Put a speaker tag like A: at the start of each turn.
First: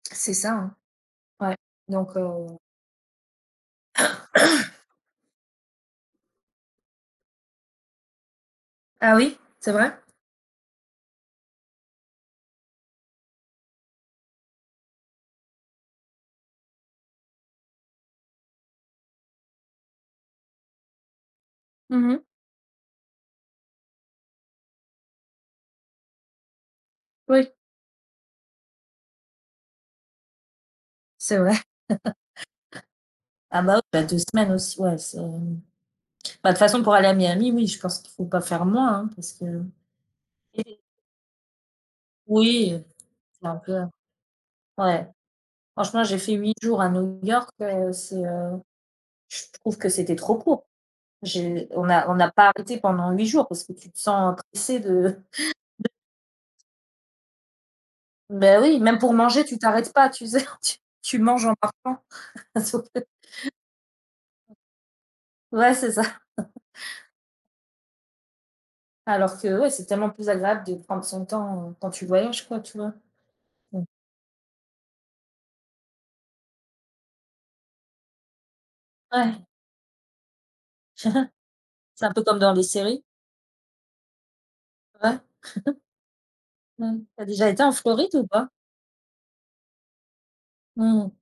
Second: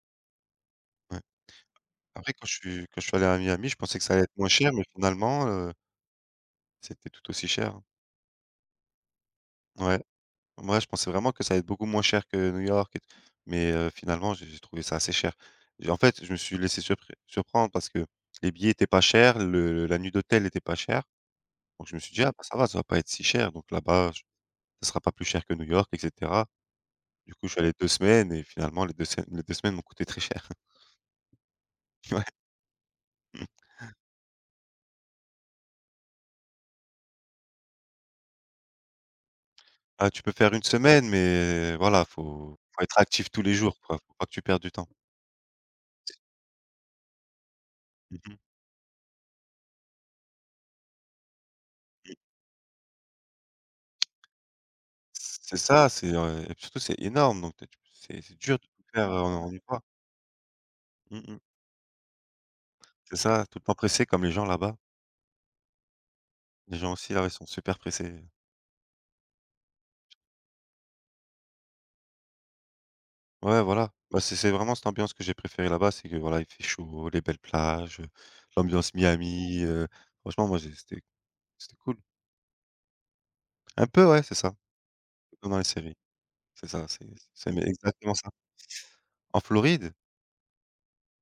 A: C'est ça, hein.
B: Ouais.
A: Ouais donc
B: A
A: heu
B: après quand je suis quand je suis allé à Miami, je pensais que ça allait être moins cher mais finalement, heu c'était tout aussi cher, hein.
A: Ah oui, c'est vrai?
B: Ouais. Moi je pensais vraiment que ça allait être beaucoup moins cher que New York et t mais heu, finalement, j'ai j'ai trouvé ça assez cher et en fait, je me suis laissé surpr surprendre parce que les billets étaient pas chers, le la nuit d'hôtel était pas cher donc je me
A: Mmh
B: suis
A: mh.
B: dit: «Ah bah ça va, ça va pas être si cher donc là-bas, je ce sera pas plus cher que New York et cetera». Du coup je
A: Oui.
B: suis allé 2 semaines et finalement les 2 semaines les 2 semaines m'ont coûté très cher.
A: C'est vrai.
B: Ouais. Mmh.
A: Ah bah oui bah, ah, 2 semaines aussi ouais, c'est bah, de toute façon pour aller à Miami, oui, je pense qu'il faut pas faire moins, hein, parce que
B: Ah, tu peux faire une
A: et
B: semaine mais voilà, il faut
A: Oui,
B: faut être actif tous
A: c'est
B: les
A: un
B: jours
A: peu
B: quoi, il faut pas que tu perdes du temps.
A: ouais. Franchement, j'ai fait 8 jours à New York, heu, c'est,
B: Mmh mh.
A: heu, je trouve que c'était trop court. J'ai on n'a
B: Mmh.
A: on n'a pas arrêté pendant 8 jours parce que tu te sens pressée de de
B: C c'est ça, c'est, heu et puis surtout c'est énorme donc tu es tu c'est c'est dur
A: Ben
B: de
A: oui,
B: tout
A: même
B: faire,
A: pour
B: heu,
A: manger,
B: en
A: tu
B: 1 fois.
A: t'arrêtes pas, tu sais, tu tu
B: Mmh mh.
A: manges en marchant [unintelligible]
B: C'est ça, tout le temps pressé comme les gens là-bas.
A: Ouais, c'est ça.
B: Les gens aussi là, ouais, ils sont super pressés.
A: Alors que, ouais, c'est tellement plus agréable de prendre son temps, heu, quand tu voyages quoi, tu vois?
B: Ouais,
A: Mmh.
B: voilà, bah, c'est c'est vraiment cette ambiance que j'ai préféré là-bas, c'est que, voilà, il fait chaud, les belles plages, heu, l'ambiance
A: Ouais.
B: Miami, heu, franchement, moi, j'ai c'était c'était cool.
A: C'est un peu comme dans les séries?
B: Un peu, ouais, c'est ça.
A: Ouais.
B: Comme dans les séries, c'est ça,
A: Mmh.
B: c'est
A: Tu as déjà
B: c'est
A: été
B: mais
A: en
B: exactement
A: Floride ou
B: ça.
A: pas?
B: En Floride?
A: Mmh mh.